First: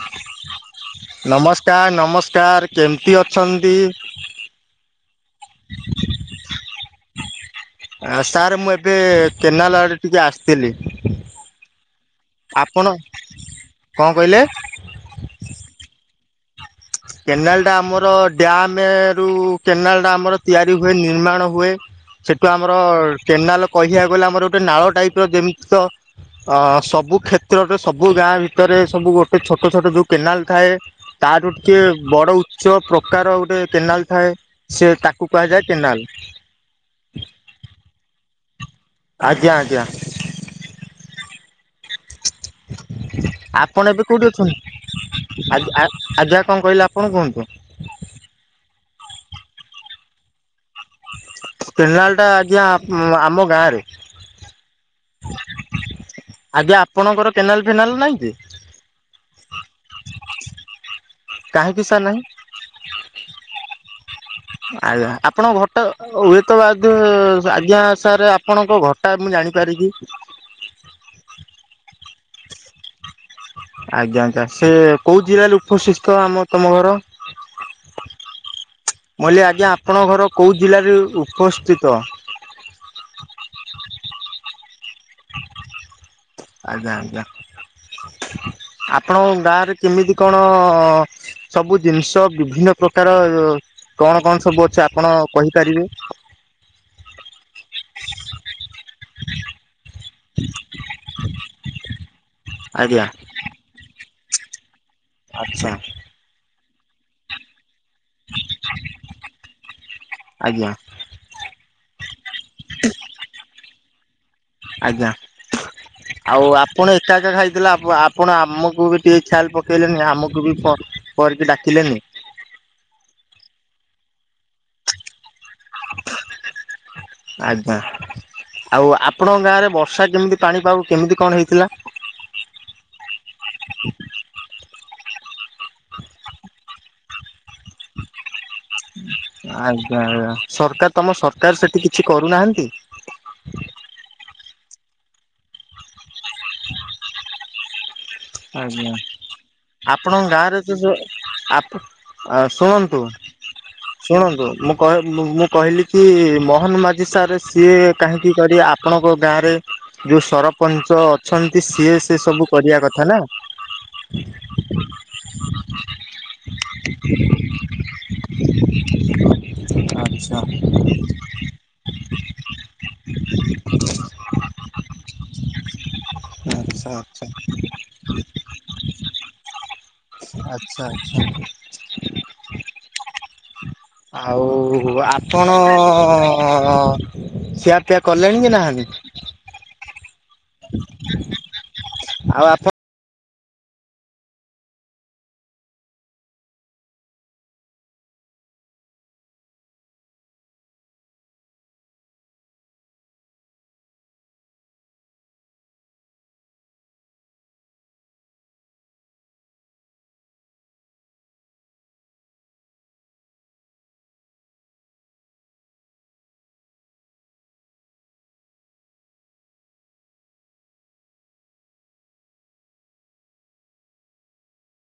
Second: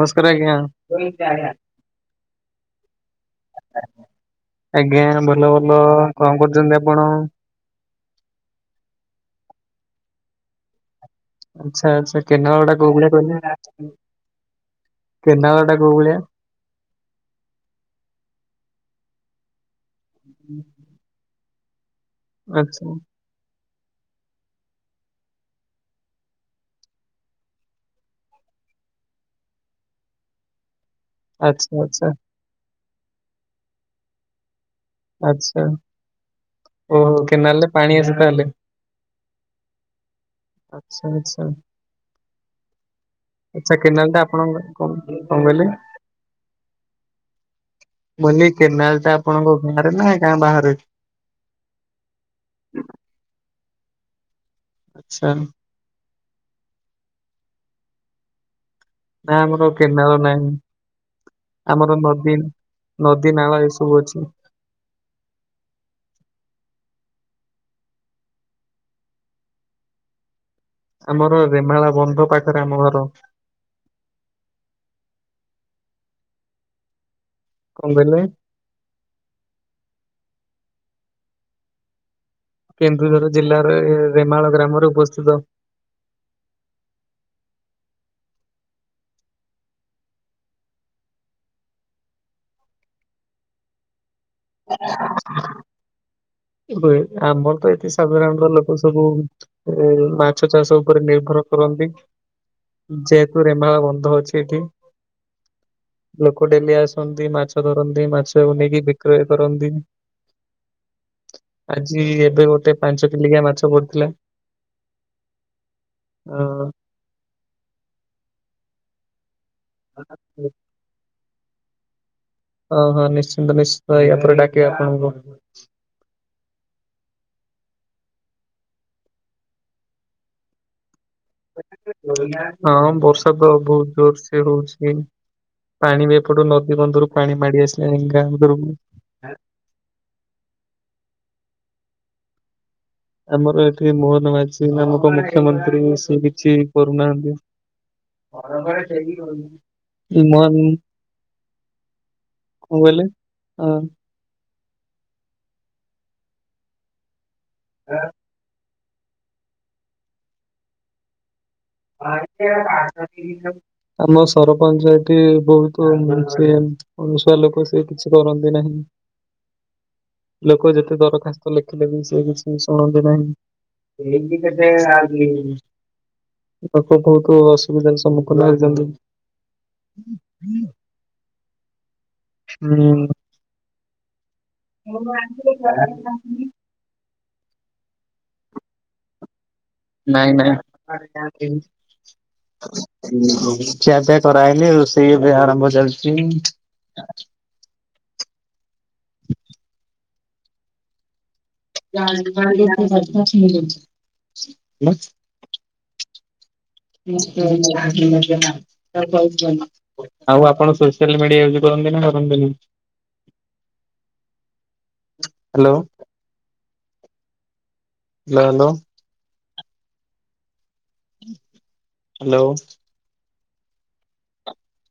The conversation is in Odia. ନମସ୍କାର ଆଜ୍ଞା। ନମସ୍କାର ନମସ୍କାର କେମିତି ଅଛନ୍ତି? ଆଜ୍ଞା, ଭଲ ଭଲ, କଣ କରୁଚନ୍ତି ଆପଣ? ଆ, ସାର୍ ମୁଁ ଏବେ, କେନାଲ ଆଡେ ଟିକେ ଆସିଥିଲି। ଆଛା ଆଛା, କେନାଲ ଆପଣ ଗୋଟା କୋଉଭଳିଆ କହିଲେ, କଣ କହିଲେ? କେନା ଗଟା କୋବଳିଆ? କେନାଲ ଟା ଆମର, ଡ୍ୟାମ ରୁ କେନାଲ ଆମର ତିଆରି ହୁଏ, ନିର୍ମାଣ ହୁଏ, ସେଠୁ ଆମର ଆଚ୍ଛା କେନାଲ କହିବାକୁ ଗଲେ ଆମର ଗୋଟେ ନାଳ ଟାଇପ ର, ଯେମିତି ତ ଅ ସବୁ କ୍ଷେତ୍ରରେ, ସବୁ ଗାଁ ଭିତରେ, ସବୁ ଗୋଟେ ଛୋଟ ଛୋଟ ଯୋଉ କେନାଲ ଥାଏ ତାଠୁ ଟିକେ ଆଚ୍ଛା ଆଚ୍ଛା ବଡ ଉଚ୍ଚ ପ୍ରକାର ଗୋଟେ କେନାଲ ଥାଏ ସେ ତାକୁ ଆଚ୍ଛା କୁହାଯାଏ କେନାଲ। ଓହୋ, କେନାଲ ରେ ପାଣି ଆସେ ତାହେଲେ? ଆଜ୍ଞା, ଆଜ୍ଞା। ଆଛା ଆଛା। ଆପଣ ଏବେ କୋଉଠି ଅଛନ୍ତି? କଣ କହିଲେ? ଆଜ୍ଞା କଣ କହିଲେ, ଆପଣ କୁହନ୍ତୁ? ମୁଁ କହିଲି କେନାଲ ଟା ଆପଣଙ୍କ ଘରେ ନା, ଗାଁ ବାହାରେ? କେନାଲ ଟା ଆଜ୍ଞା, ଆମ ଗାଁ ରେ। ଆଛା। ଆଜ୍ଞା ଆପଣଙ୍କର କେନାଲ ଫେନାଲ ନାହିଁ କି? ନା, ଆମର କେନାଳ ନାହିଁ, କାହିଁକି ଆମର ସାର୍ ନାହିଁ ନଦୀନ ନଦୀ ନାଳ ଏ ସବୁ ଅଛି। ଆଜ୍ଞା, ଆପଣଙ୍କ ଘଟା ହୁଏତ ବା ଆଜ୍ଞା ସାରେ ଆପଣଙ୍କ ଘ ଘରଟା ମୁଁ ଜାଣିପାରେକି? ଆମର ରେମାଳା ବନ୍ଧ ପାଖରେ ଆମ ଘର। ଆଜ୍ଞା ଆଜ୍ଞା, ସେ କୋଉ ଜିଲ୍ଲାରେ ଉପସ୍ଥିତ ଆମ ତମ ଘର? କଣ କହିଲେ? ମୁଁ କହିଲି ଆଜ୍ଞା ଆପଣଙ୍କ ଘର କେୋଉଁ ଜିଲ୍ଲାରେ ଉପସ୍ଥିତ? କେନ୍ଦୁଝର ଜିଲ୍ଲାରେ ରେମାଳ ଗ୍ରାମରେ ଉପସ୍ଥିତ। ଆଜ୍ଞା ଆଜ୍ଞା, ଆପଣ ଗାଁରେ କେମିତି କଣ ସବୁ ଜିନିଷ, ବିଭିନ୍ନ ପ୍ରକାର, କଣ କଣ ସବୁ ଅଛି ଆପଣ କହିପାରିବେ? ହୁଏ, ଆମର ତ ଏତି ସାଧାରଣତହ ଲୋକ ସବୁ ଏ ମାଛ ଚାଷ ଉପରେ ନିର୍ଭର କରନ୍ତି, ଆଜ୍ଞା ଯେହେତୁ ରେମାଳ ବନ୍ଧ ଅଛି ଏଠି। ଆଛା। ଲୋକ ଡେଲି ଆସନ୍ତି, ମାଛ ଧରନ୍ତି, ମା ମାଛ କୁ ନେଇକି ବିକ୍ରୟ କରନ୍ତି। ଆଜ୍ଞା। ଆଜି ଏବେ ଗୋଟେ ପାଞ୍ଚ କିଲିକିଆ ମାଛ ପଡିଥିଲା। ଆଜ୍ଞା ଅ ଆଉ ଆପଣ ଏକା ଏକା ଖାଇଥିଲେ ଆପ ଆପଣ ଆମକୁ ବି କି ଖିଆଲ ପକେଇଲେନି ଆମକୁ ବି କରିକି ଡାକିଲେନି। ହଁ ହଁ ନିଶ୍ଚିନ୍ତ ନିଶ୍ଚିନ୍ତ ୟା ପରେ ଡାକିବି ଆପଣଙ୍କୁ। ଆଜ୍ଞା ଆଉ ଆପଣଙ୍କ ଗାଁରେ ବର୍ଷା କେମିତି ପାଣି ପାଗ କେମିତି କଣ ହେଇ ହଁ ବର୍ଷା ତ ବହୁତ ଜୋରସେ ହଉଛି। ପାଣି ବି ଏପଟୁ ନଦୀ ବନ୍ଧରୁ ପାଣି ମାଡି ଆସିଲାଣି ଗାଁ ଭିତରକୁ। ଆଜ୍ଞା ଆଜ୍ଞା ସରକାର ତମ ସରକାର ସେଠି କିଛି କରୁନାହାନ୍ତି? ଆମର ଏଠି ମୋହନ ମାଝୀ ନାମକ ମୁଖ୍ୟମନ୍ତ୍ରୀ ସିଏ ବି କିଛି କରୁନାହାଁନ୍ତି। ମ କଣ ଆଜ୍ଞା ଆପଣଙ୍କ ଗାଁରେ ସେ ଯୋଉ ଆପ ଆ ଶୁଣନ୍ତୁ କହିଲେ? ହଁ [inaudible] ଶୁଣନ୍ତୁ ମୁଁ କ ମୁଁ କହିଲି କି ମୋହନ ମାଝି ସାର୍ ସିଏ କାହିଁ କି କରି ଆପଣଙ୍କ ଗାଁରେ ଯୋଉ ସର ସରପଞ୍ଚ ଅଛନ୍ତି ସିଏ ସେ ସବୁ କରିବା କଥା ନା। ପଞ୍ଚାୟତି ବହୁତ ମିଲୁଚି ଅଳସୁଆ ଲୋକ ସେ କିଛି କରନ୍ତି ନାହିଁ। ଆଚ୍ଛା ଲୋକ ଯେତେ ଦରଖାସ ତ ଲେଖିଲେ ବି ସେ କିଛି ଶୁଣନ୍ତି ନାହିଁ। ଆଚ୍ଛା ଲୋକ ଆଚ୍ଛା। ବହୁତ ଅସୁବିଧାରେ ସମ୍ମୁଖୀନ ହେଇଛନ୍ତି। ଆଛା ଆଚ୍ଛା। ହୁଁ। ଆଉ ଆପଣ ଅଂ ଅଂ ଖିଆ ପିଆ କଲେଣି କି ନାହାଁନ୍ତି? ନାଇଁ ନାଇଁ। ଆଉ ଆପ ଖିଆ ପିଆ କରାହେଇନି ରୋଷେଇ ଏବେ ଆରମ୍ଭ ଚାଲିଚି। ାର ମି [inaudible] ହ ହହୁ [inaudible] ଆଉ ଆପଣ ସୋସିଆଲ ମିଡିଆ ୟୁଜ କରନ୍ତି ନା କରନ୍ତିନି? ହ୍ୟାଲୋ। Hello hello. ହ୍ୟାଲୋ।